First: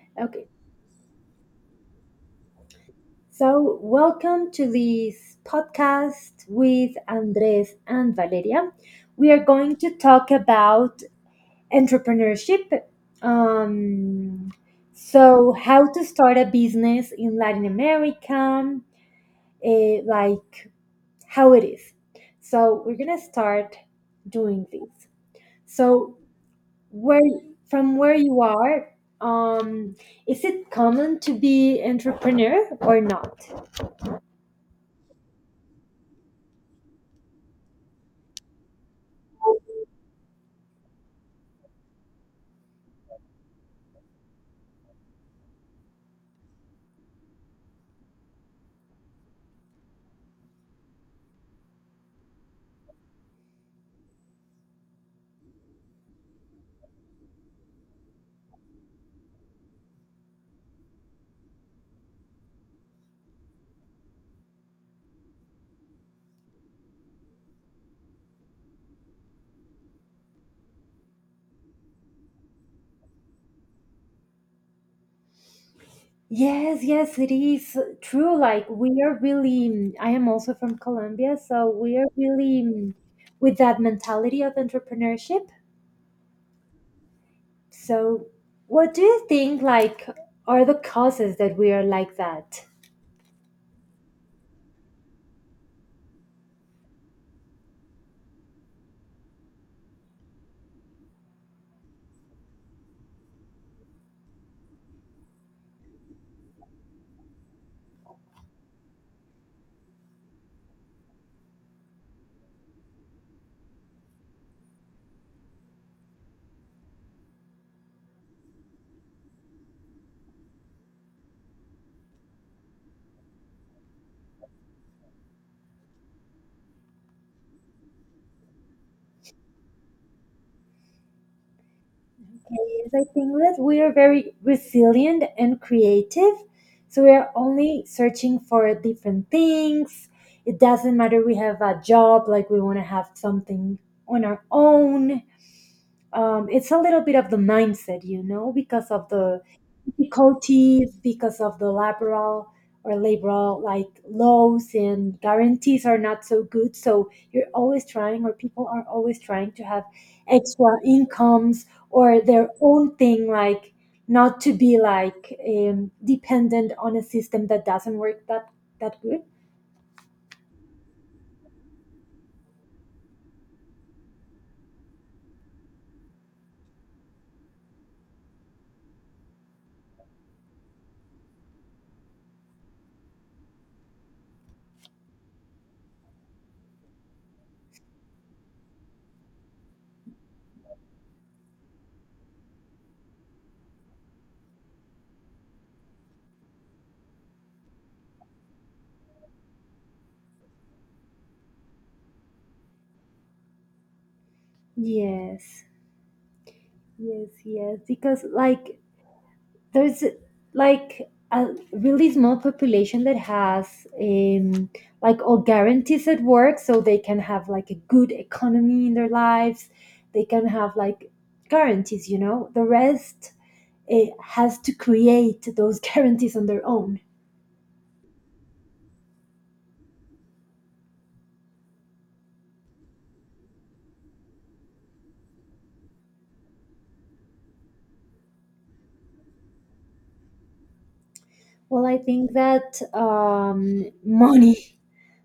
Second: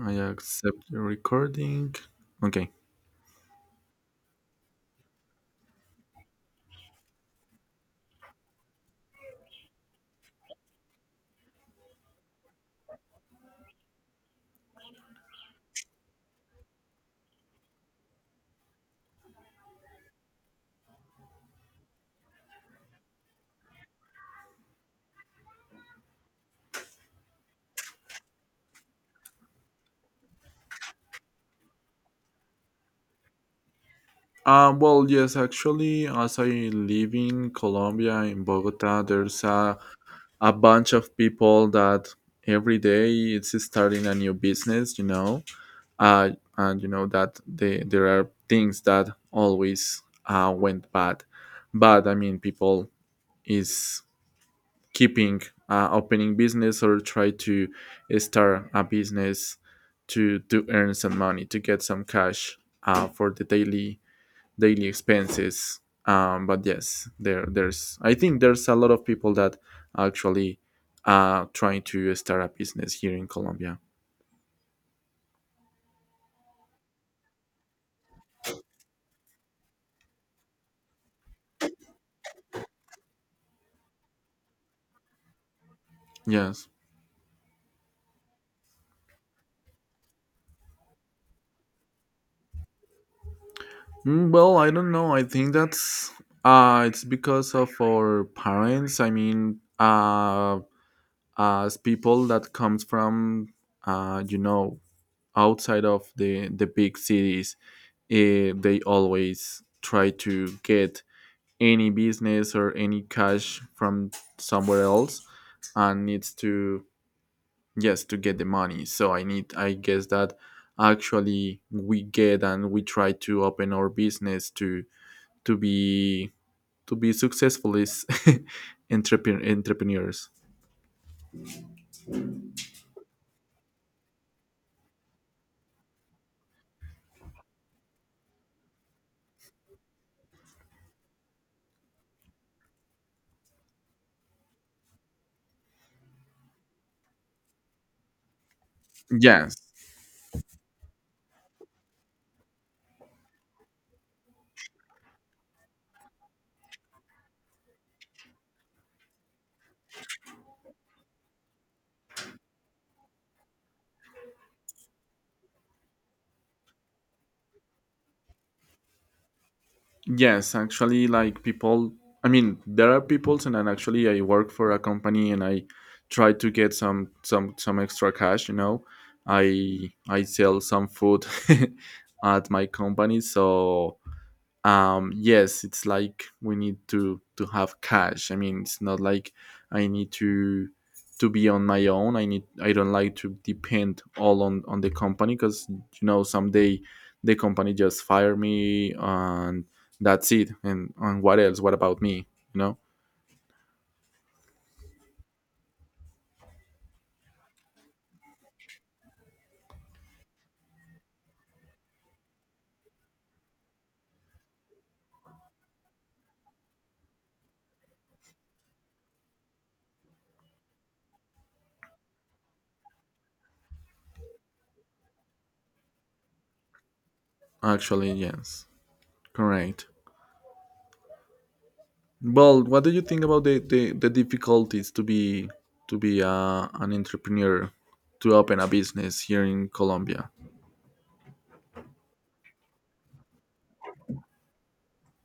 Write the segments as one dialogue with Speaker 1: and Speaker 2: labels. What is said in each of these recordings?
Speaker 1: I
Speaker 2: Okay.
Speaker 1: accept the recording. Okay.
Speaker 2: So, welcome to this podcast with Andres and Valeria. We are going to talk about entrepreneurship. Um, how to start a business in Latin America, like how it is. So, we're going to start doing this. So, where from where you are, um, is it common to be entrepreneur or not?
Speaker 1: Yes, actually, as I live in Colombia, in Bogota, there's a bunch of people that every day it's starting a new business. Uh, and you know that there are things that always went bad. But I mean, people is keeping opening business or try to start a business to earn some money to get some cash for the daily expenses. But yes, there there's I think there's a lot of people that actually, trying to start a business here in Colombia.
Speaker 2: Yes, yes, it is true. Like we are really, I am also from Colombia, so we are really with that mentality of entrepreneurship.
Speaker 1: Yes.
Speaker 2: So, what do you think like are the causes that we are like that?
Speaker 1: Mm, well, I don't know. I think that's it's because of our parents. I mean, as people that comes from, you know, outside of the big cities, eh, they always try to get any business or any cash from somewhere else and needs to, yes, to get the money. So I guess that actually we get and we try to open our business to to be to be successful is entrepreneurs.
Speaker 2: Is I think that we are very resilient and creative. So we are only searching for different things. It doesn't matter we have a job, like we want to have something on our own, it's a little bit of the mindset, you know, because of the
Speaker 1: Yes.
Speaker 2: difficulties, because of the laboral or laboral like laws and guarantees are not so good. So you're always trying, or people are always trying to have extra incomes or their own thing, like not to be like dependent on a system that doesn't work that good.
Speaker 1: Yes, actually, like people, I mean, there are people, and then actually, I work for a company, and I try to get some extra cash. You know, I sell some food at my company. So, um, yes, it's like we need to have cash. I mean, it's not like I need to be on my own. I need, I don't like to depend all on the company, because you know someday the company just fire me and that's it. And what else, what about me, you know.
Speaker 2: Yes, yes, yes. Because like there's a really small population that has like all guarantees at work so they can have like a good economy in their lives, they can have like guarantees, you know, the rest has to create those guarantees on their own.
Speaker 1: Actually, yes, correct. Well, what do you think about the difficulties to be an entrepreneur, to open a business here in Colombia?
Speaker 2: Well, I think that money,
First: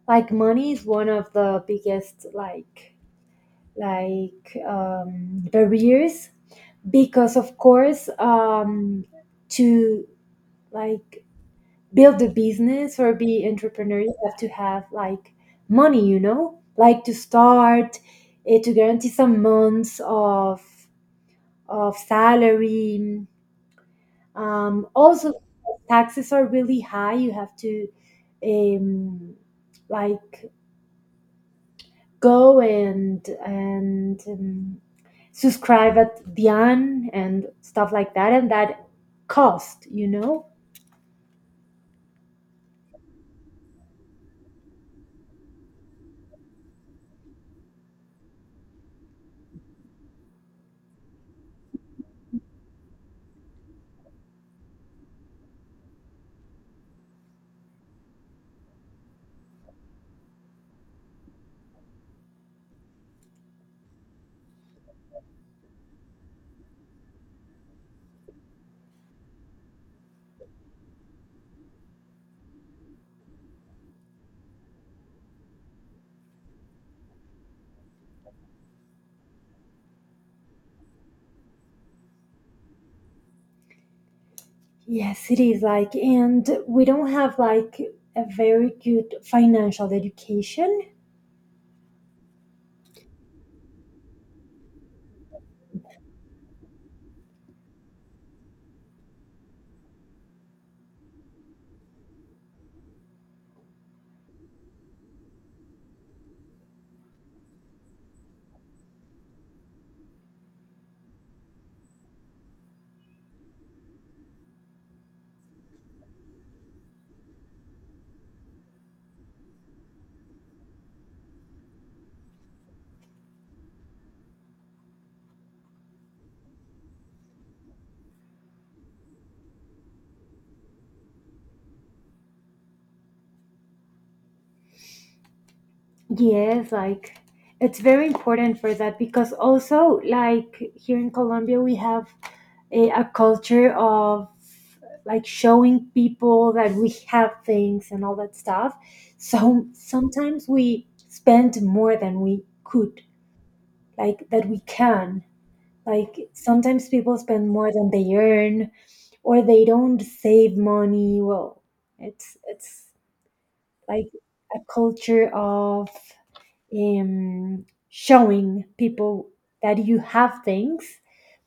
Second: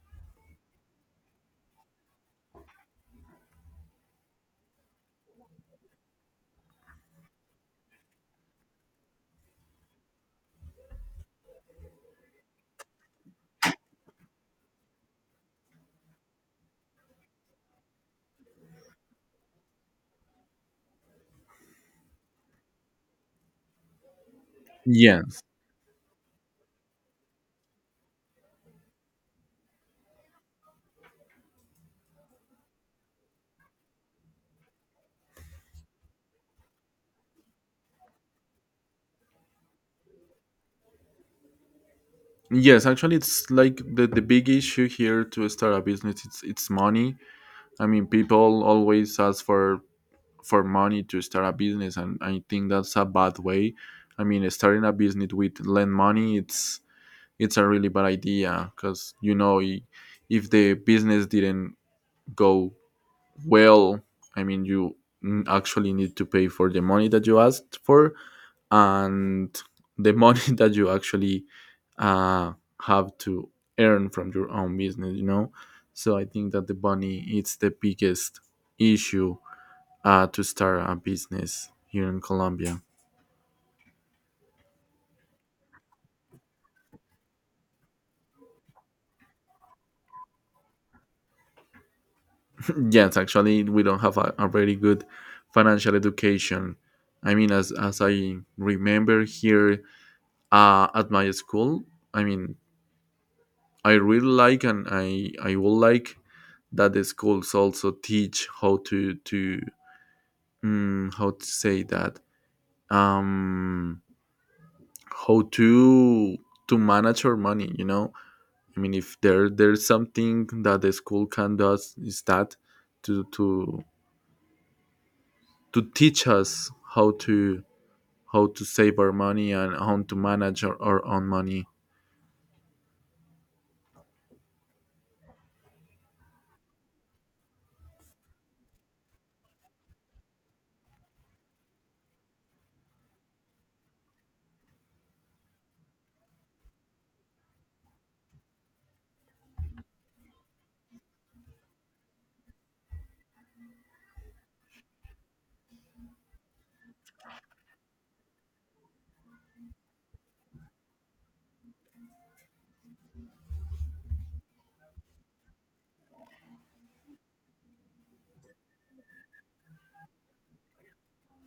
Speaker 2: money is one of the biggest like barriers, because of course, to like build a business or be entrepreneur you have to have like money, you know, like to start, to guarantee some months of salary.
Speaker 1: Yeah.
Speaker 2: Also taxes are really high, you have to um, like go and subscribe at Beyond and stuff like that, and that cost, you know.
Speaker 1: Yes, actually, it's like the big issue here to start a business. It's money. I mean, people always ask for money to start a business, and I think that's a bad way. I mean, starting a business with lend money, it's a really bad idea, because you know, if the business didn't go well, I mean, you, actually need to pay for the money that you asked for, and the money that you actually uh, have to earn from your own business, you know. So I think that the money it's the biggest issue, to start a business here in Colombia.
Speaker 2: Yes, it is like, and we don't have like a very good financial education.
Speaker 1: Yes, actually, we don't have a very good financial education. I mean, as I remember here, at my school, I mean, I really like, and I would like that the schools also teach how to how to say that, um how to manage our money, you know. I mean, if there's something that the school can does is that to to to teach us how to save our money and how to manage our own money.
Speaker 2: Yes, like it's very important for that, because also like here in Colombia we have a culture of like showing people that we have things and all that stuff. So sometimes we spend more than we could, like that we can. Like sometimes people spend more than they earn or they don't save money. Well, it's like a culture of showing people that you have things,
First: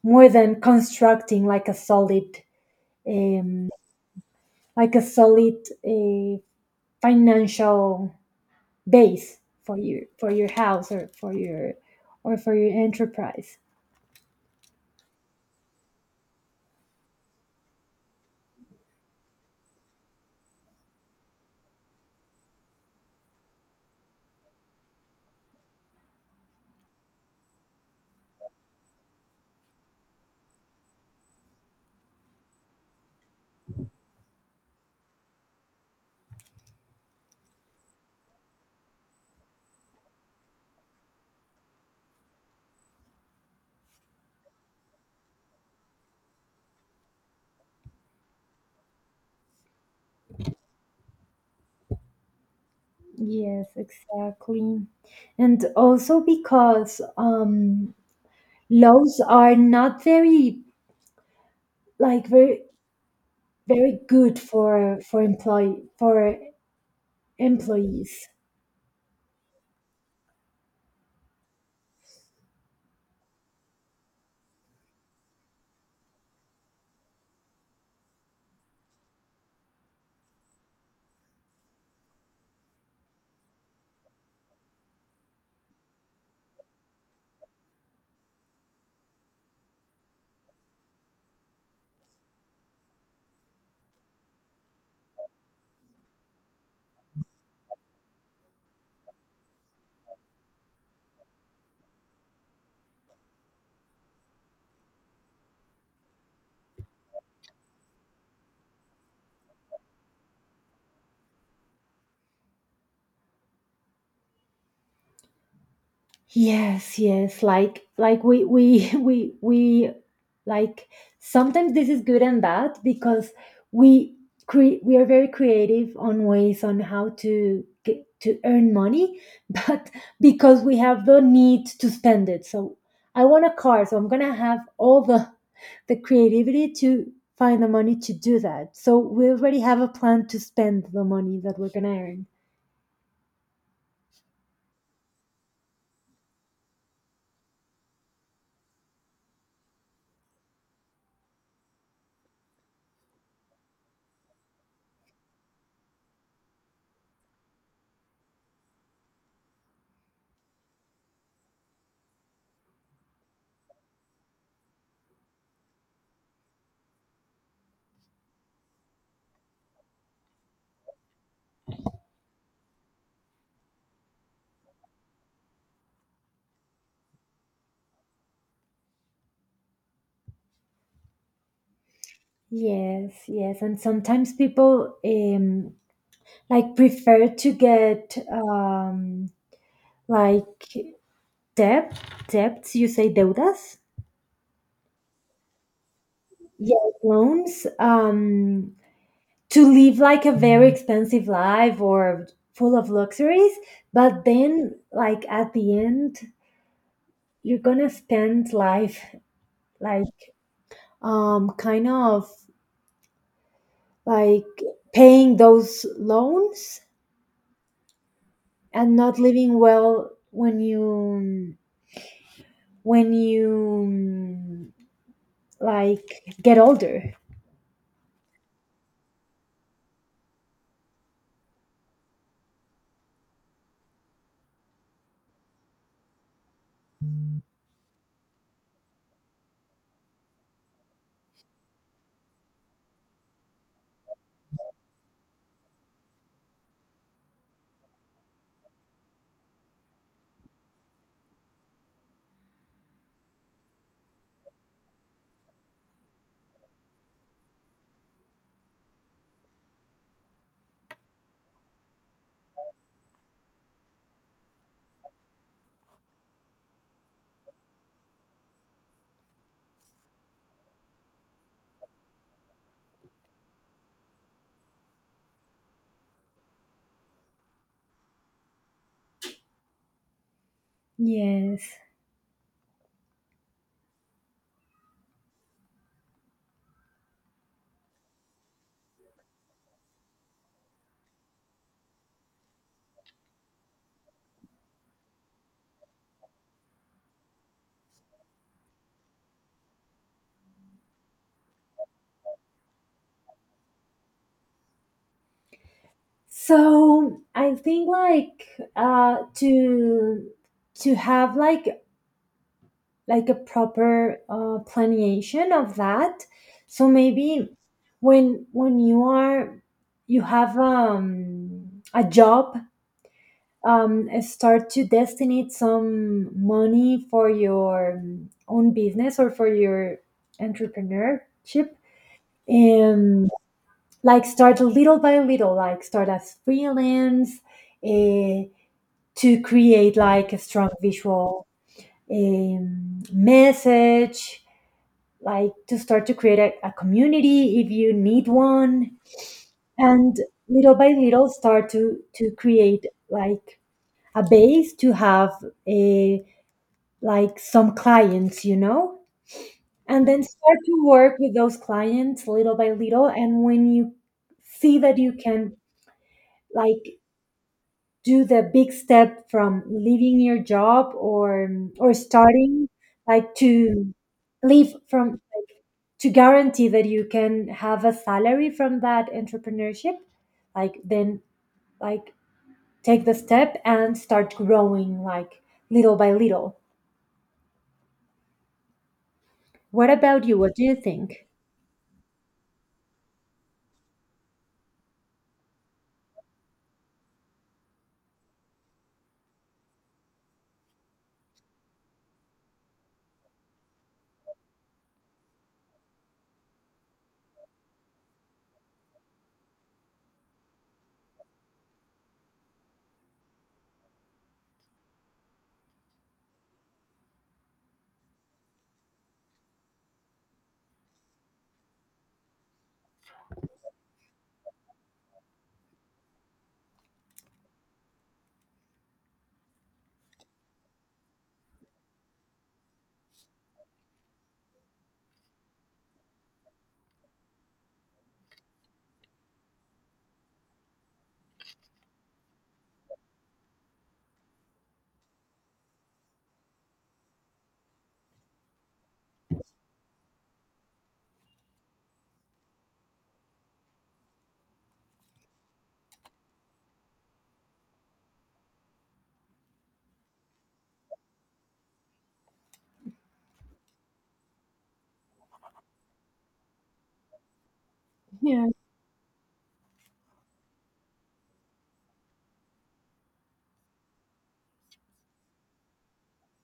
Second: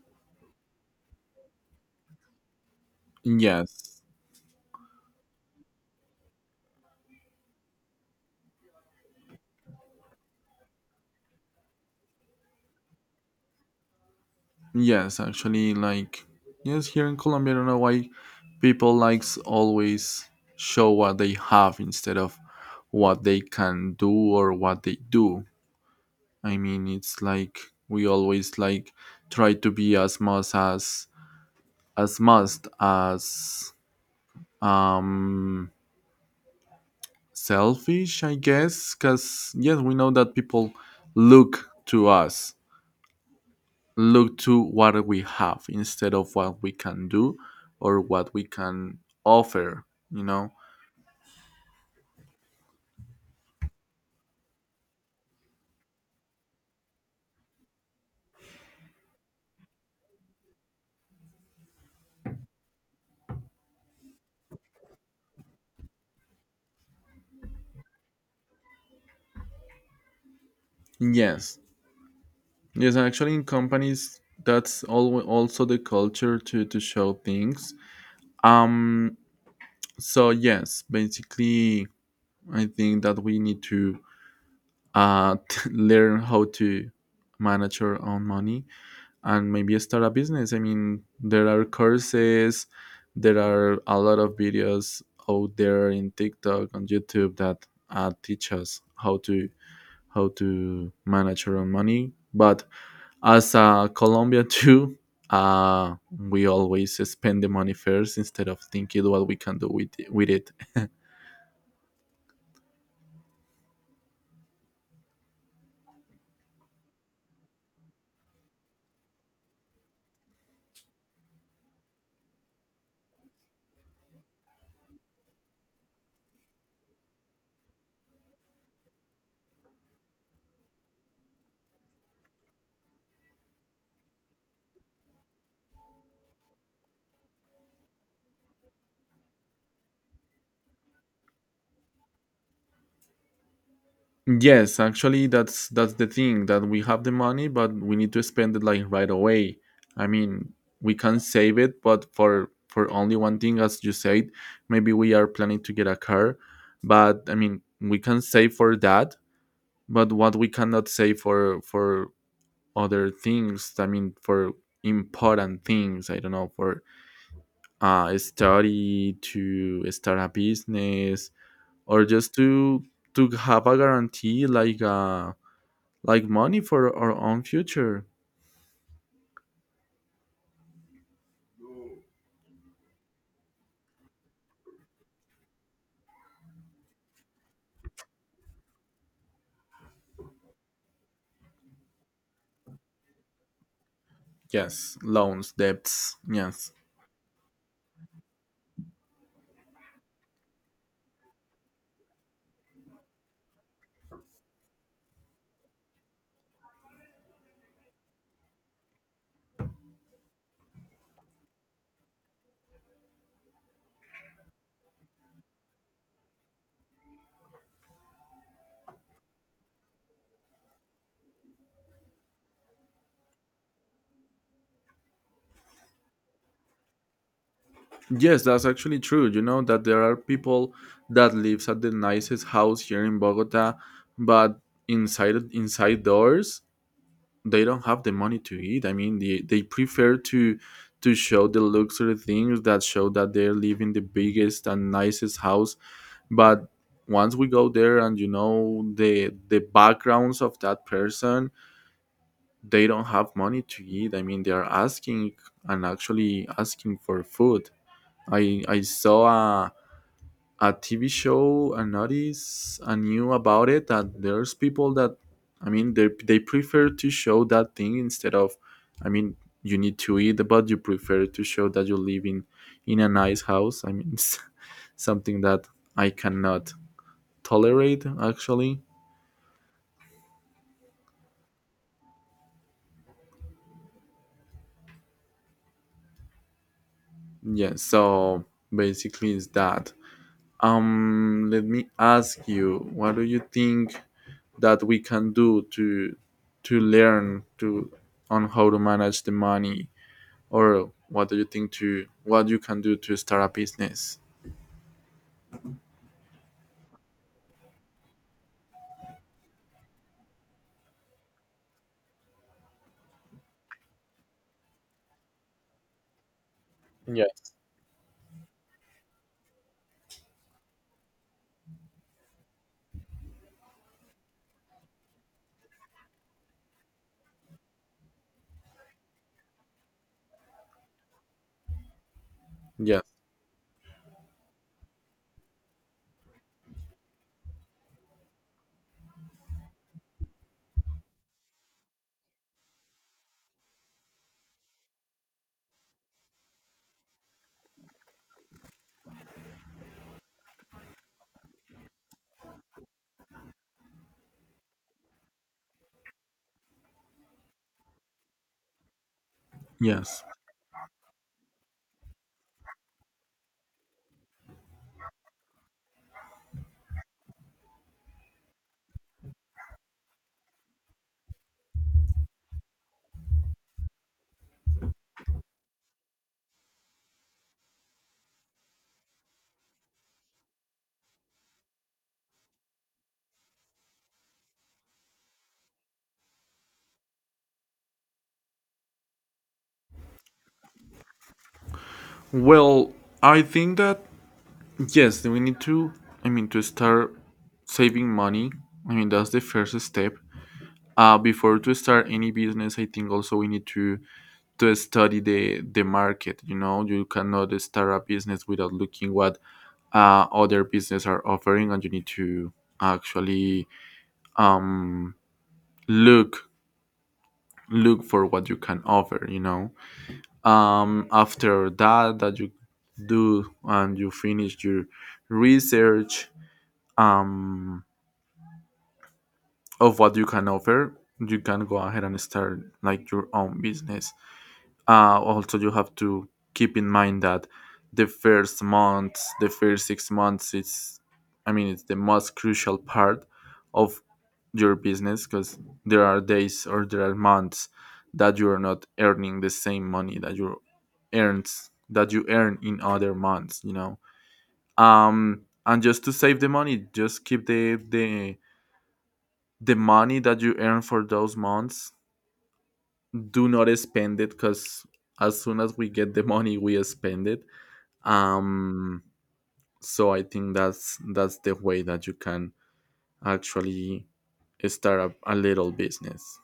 Speaker 2: more than constructing um,
Speaker 1: Yes.
Speaker 2: like a solid uh, financial base for your house or for your enterprise.
Speaker 1: Yes, actually, like, yes, here in Colombia, I don't know why people likes always show what they have instead of what they can do or what they do. I mean, it's like we always like try to be as much as must as um selfish, I guess. Because yes, we know that people look to us, look to what we have instead of what we can do or what we can offer. You know,
Speaker 2: Yes, exactly. And also because laws are not very like very very good for employ for employees.
Speaker 1: yes, yes. Actually, in companies, that's also the culture to show things. Um. So yes, basically I think that we need to uh, learn how to manage our own money and maybe start a business. I mean, there are courses, there are a lot of videos out there in TikTok on YouTube that teach us how to manage our own money. But as a Colombia too, we always spend the money first instead of thinking what we can do with it.
Speaker 2: Yes, yes. Like we we like sometimes this is good and bad because we cre we are very creative on ways on how to get to earn money, but because we have the need to spend it. So I want a car, so I'm gonna have all the creativity to find the money to do that. So we already have a plan to spend the money that we're gonna earn.
Speaker 1: Yes, actually, that's the thing, that we have the money, but we need to spend it like right away. I mean, we can save it, but for only one thing. As you said, maybe we are planning to get a car, but I mean, we can save for that, but what we cannot save for other things. I mean, for important things. I don't know, for study to start a business, or just to have a guarantee, like a like money for our own future.
Speaker 2: Yes, yes, and sometimes people like prefer to get like debt debts, you say deudas.
Speaker 1: Yes, loans, debts. Yes.
Speaker 2: Yeah, loans, to live like a very expensive life or full of luxuries, but then like at the end you're gonna spend life like kind of like paying those loans and not living well when you like get older.
Speaker 1: Yes, that's actually true. You know that there are people that lives at the nicest house here in Bogota, but inside doors they don't have the money to eat. I mean, they prefer to show the luxury things, that show that they're living the biggest and nicest house. But once we go there and you know the backgrounds of that person, they don't have money to eat. I mean, they are asking, and actually asking for food. I saw a a TV show and noticed and knew about it, that there's people that, I mean, they prefer to show that thing instead of, I mean, you need to eat, but you prefer to show that you live in a nice house. I mean it's something that I cannot tolerate actually.
Speaker 2: Yes.
Speaker 1: Yeah, so basically it's that. Let me ask you, what do you think that we can do to learn to on how to manage the money, or what do you think to what you can do to start a business?
Speaker 2: So I think like to to have like a proper planeation of that. So maybe
Speaker 1: Yes.
Speaker 2: when you are you have a job, start to destinate some money for your own business or for your entrepreneurship
Speaker 1: Yes,
Speaker 2: and. Like start little by little, like start as freelance, uh, to create like a strong visual message, like to start to create a community if you need one, and little by little start to create like a base to have a like some clients, you know, and
Speaker 1: yes.
Speaker 2: then start to work with those clients little by little, and when you see that you can like do the big step from leaving your job or starting like to leave from to guarantee that you can have a salary from that entrepreneurship, like then like take the step and start growing like little by little. What about you, what do you think?
Speaker 1: Well, I think that yes, we need to. I mean, to start saving money. I mean, that's the first step. Before to start any business, I think also we need to study the market. You know, you cannot start a business without looking what other businesses are offering, and you need to actually, um look look for what you can offer, you know. After that you do and you finish your research, um of what you can offer, you can go ahead and start like your own business. Also, you have to keep in mind that the first months, the first 6 months, it's, I mean, it's the most crucial part of your business, because there are days or there are months that you are not earning the same money that you earn in other months. You know, and just to save the money, just keep the the money that you earn for those months. Do not spend it, because as soon as we get the money, we spend it.
Speaker 2: Yeah.
Speaker 1: um so I think that's the way that you can actually start up a little business.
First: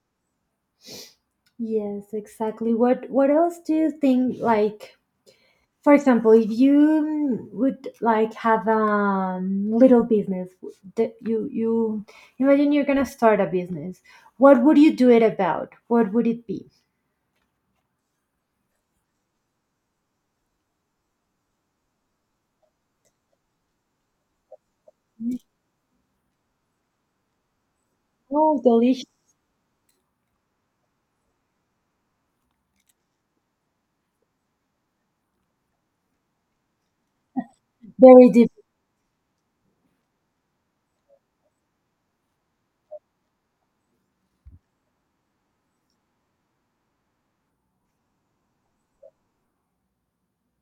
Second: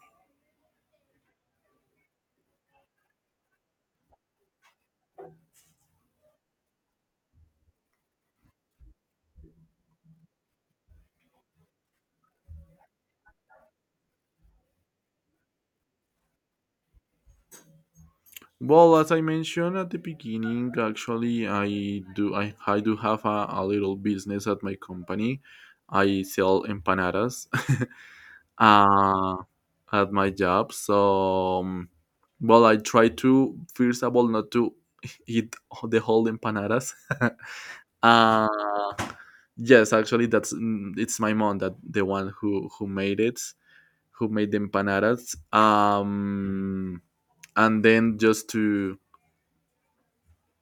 Speaker 2: Yes, exactly, what else do you think like. For example, if you would like have a little business, that you imagine you're gonna start a business. What would you do it about? What would it be?
Speaker 1: Well, as I mentioned at the beginning, actually I do have a little business at my company. I sell empanadas.
Speaker 2: Oh, delicious!
Speaker 1: uh, at my job, so, well, I try to first of all not to eat the whole empanadas.
Speaker 2: Very
Speaker 1: Uh,
Speaker 2: deep.
Speaker 1: yes, actually, that's, mm, it's my mom that the one who who made the empanadas. And then just to,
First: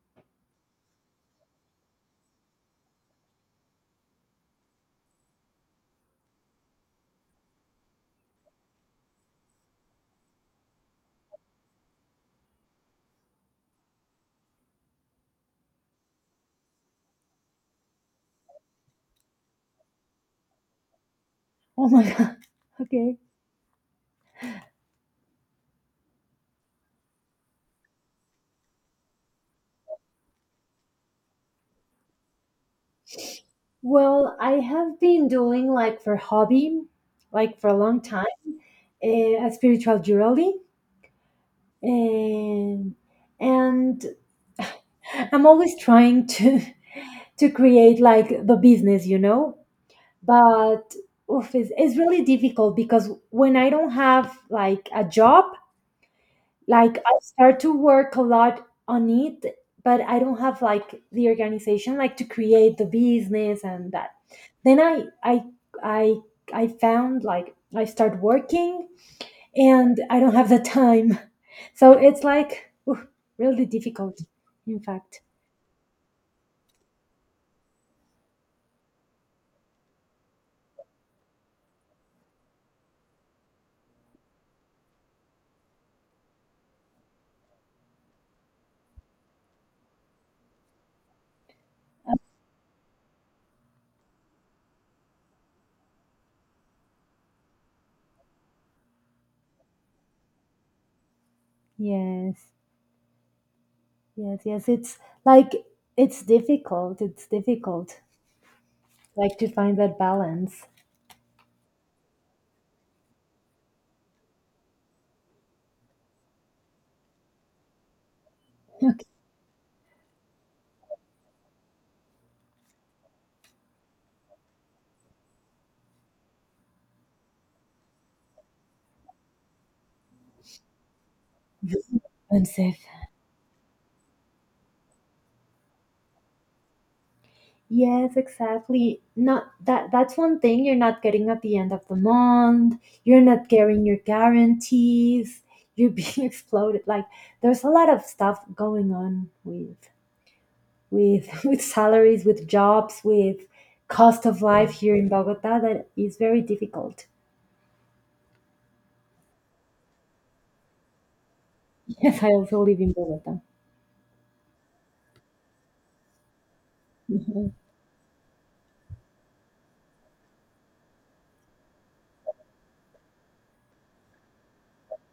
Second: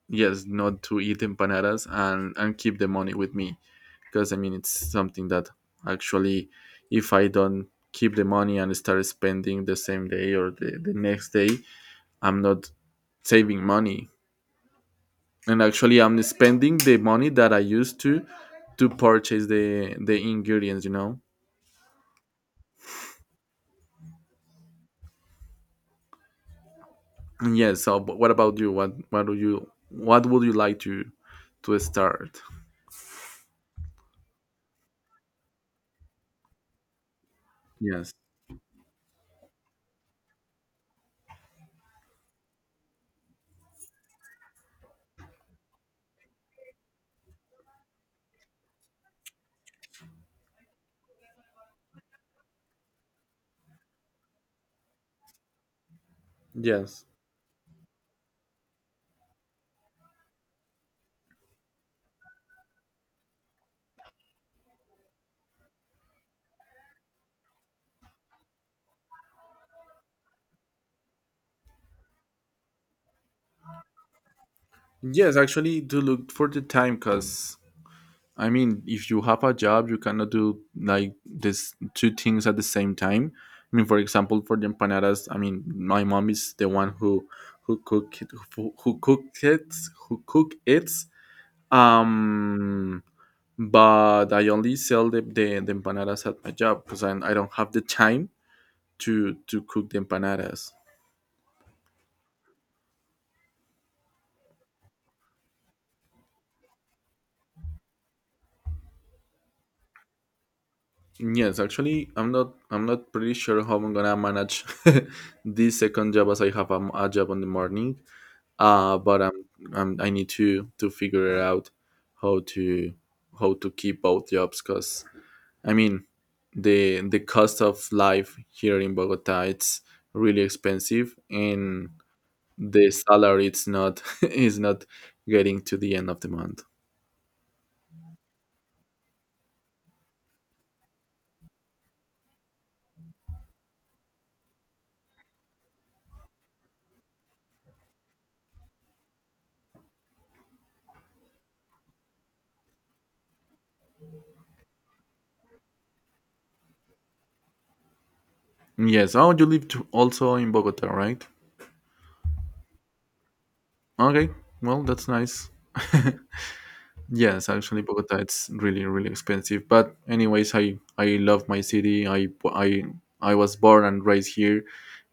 Speaker 1: yes, not to eat empanadas, and keep the money with me. Because I mean it's something that actually, if I don't keep the money and start spending the same day or the next day, I'm not saving money. And actually, I'm spending the money that I used to purchase the ingredients. You know.
Speaker 2: Oh my god. Okay.
Speaker 1: And yes. So, but what about you? What would you like to start?
Speaker 2: Well, I have been doing like for hobby, like for a long
Speaker 1: Yes.
Speaker 2: time, a spiritual journaling, and and I'm always trying to to create like the business, you know. But oof, it's really difficult because when I don't have like a job, like
Speaker 1: Yes.
Speaker 2: I start to work a lot on it, but I don't have like the organization like to create the business and that. Then I I found like I start working and I don't have the time, so it's like oof, really difficult. In fact,
Speaker 1: Yes. Actually, to look for the time. Because I mean, if you have a job, you cannot do like this two things at the same time. I mean, for example, for the empanadas, I mean, my mom is the one who cook it- who, who cook it who cook it. Um, but I only sell the empanadas at my job, because I don't have the time to cook the empanadas.
Speaker 2: yes, yes, yes, it's like it's difficult. It's difficult. Like to find that balance.
Speaker 1: Yes, actually, I'm not pretty sure how I'm gonna manage this second job, as I have a, a job on the morning.
Speaker 2: Okay.
Speaker 1: But I'm, I need to figure it out how to how to keep both jobs. Because I mean the cost of life here in Bogota it's really expensive, and
Speaker 2: Expensive.
Speaker 1: the salary it's not is not getting to the end of the month.
Speaker 2: Yes, exactly. Not that, that's one thing, you're not getting at the end of the month. You're not getting your guarantees. You're being exploded. Like there's a lot of stuff going on with with salaries, with jobs, with cost of life here in Bogota that is very difficult.
Speaker 1: Yes. Oh, you live to also in Bogota, right?
Speaker 2: Yes, I also live in Bogota.
Speaker 1: Okay, well, that's nice. Yes,
Speaker 2: Mhm.
Speaker 1: actually, Bogota it's really really expensive. But anyways, I love my city. I was born and raised here,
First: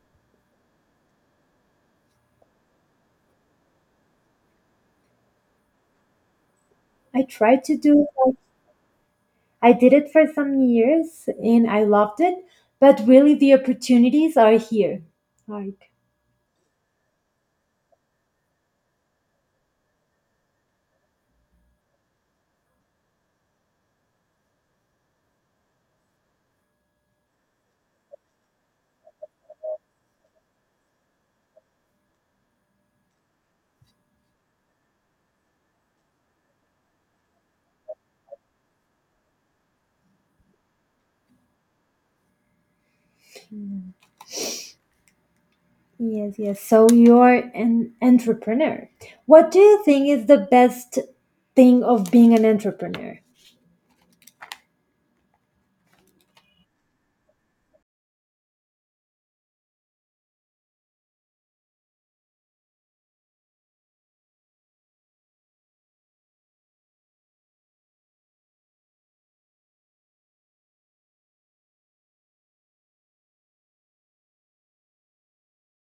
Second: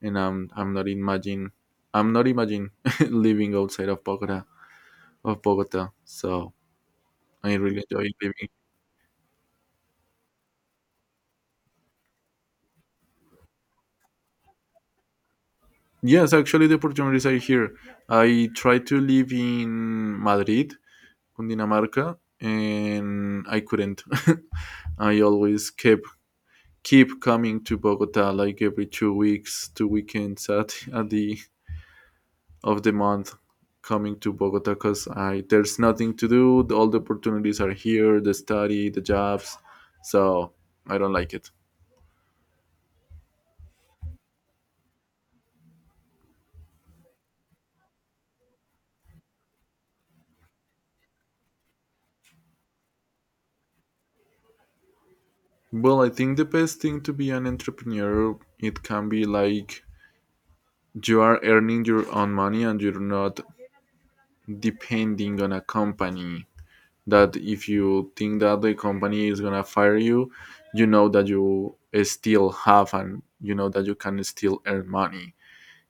Speaker 1: and I'm not imagine living outside of Bogota. So
Speaker 2: I
Speaker 1: I
Speaker 2: try to
Speaker 1: really
Speaker 2: do.
Speaker 1: enjoy living.
Speaker 2: I did it for some years and I loved it, but really the opportunities are here. Like,
Speaker 1: Yes, actually, the opportunities are here. I tried to live in Madrid, Cundinamarca, and I couldn't. I always kept keep coming to Bogota like every 2 weeks, two weekends at the of the month, coming to Bogota. Because I there's nothing to do. All the opportunities are here, the study, the jobs. So I don't like it.
Speaker 2: mm, yes, yes. So you're an entrepreneur. What do you think is the best thing of being an entrepreneur?
Speaker 1: Well, I think the best thing to be an entrepreneur, it can be like you are earning your own money and you're not depending on a company, that if you think that the company is gonna fire you, you know that you still have, and you know that you can still earn money,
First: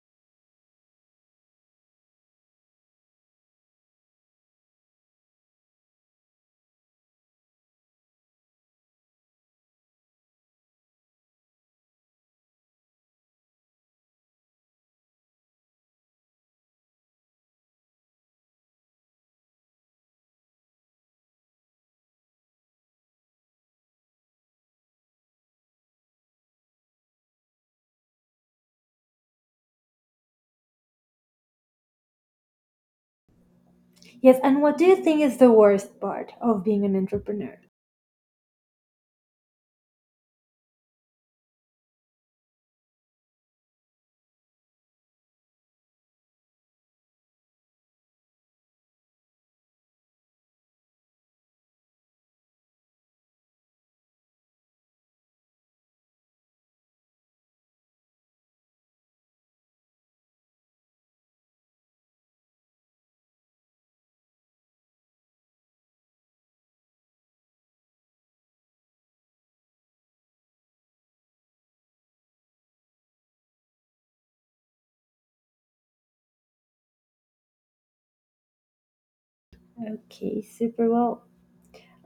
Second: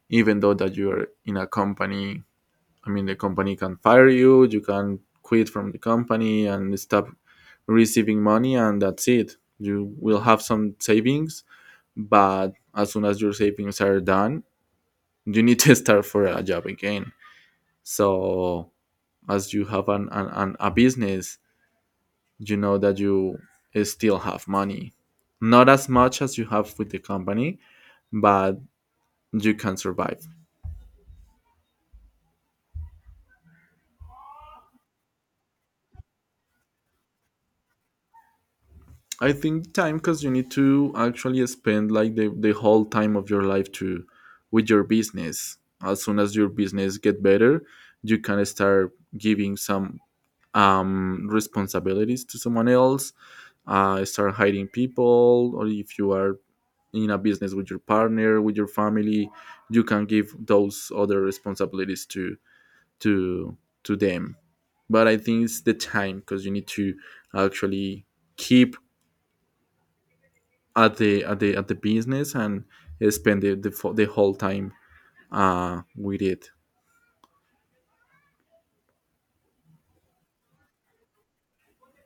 Speaker 1: even though that you are in a company. I mean, the company can fire you, you can quit from the company and stop receiving money, and that's it. You will have some savings, but as soon as your savings are done, you need to start for a job again. So as you have an a business, you know that you still have money, not as much as you have with the company, but you can survive.
Speaker 2: Yes, and what do you think is the worst part of being an entrepreneur?
Speaker 1: I think time. Because you need to actually spend like the whole time of your life to with your business. As soon as your business get better, you can start giving some responsibilities to someone else, start hiring people, or if you are in a business with your partner, with your family, you can give those other responsibilities to to to them. But I think it's the time, because you need to actually keep at the at the business and spend the the whole time with it.
Speaker 2: Okay, super well.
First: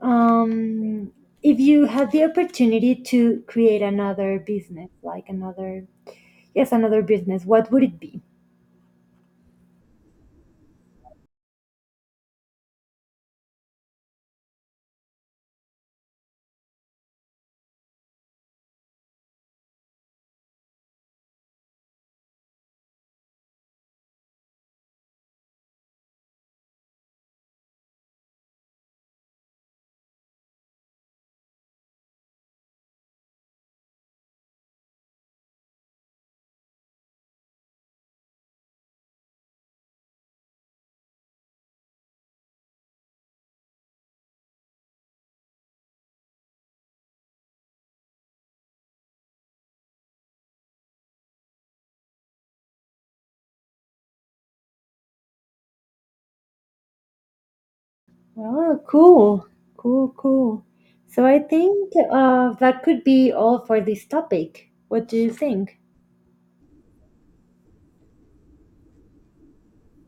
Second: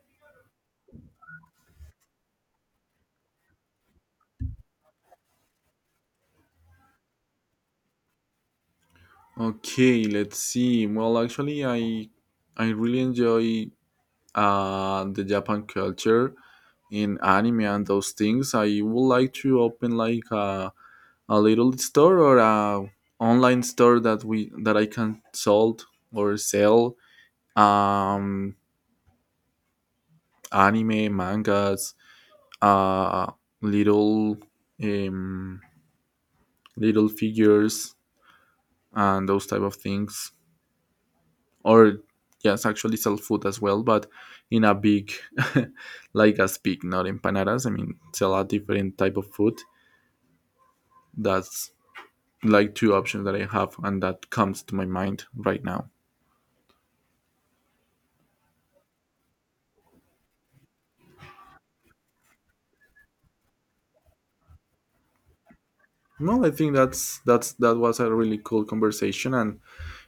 Speaker 2: Um, if you had the opportunity to create another business, like another, yes, another business, what would it be?
Speaker 1: Okay, let's see. Well, actually, I really enjoy and the Japan culture in anime and those things. I would like to open like a little store or a online store that we that I can sold or sell, um, anime mangas, uh little um little figures and those type of things. Or yes, actually sell food as well, but in a big like as big, not empanadas. I mean sell a different type of food. That's like two options that I have and that comes to my mind right now.
Speaker 2: Oh, cool. Cool, cool. So I think that could be all for this topic. What do you think?
Speaker 1: Well, I think that's that was a really cool conversation, and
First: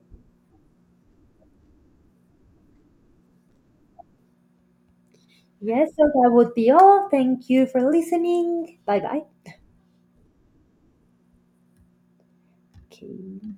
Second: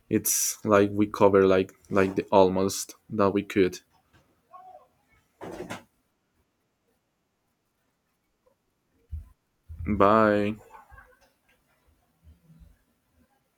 Speaker 1: it's like we cover like the almost that we could.
Speaker 2: Yes, so that would be all. Thank you for listening. Bye bye.
Speaker 1: Bye.
Speaker 2: Okay.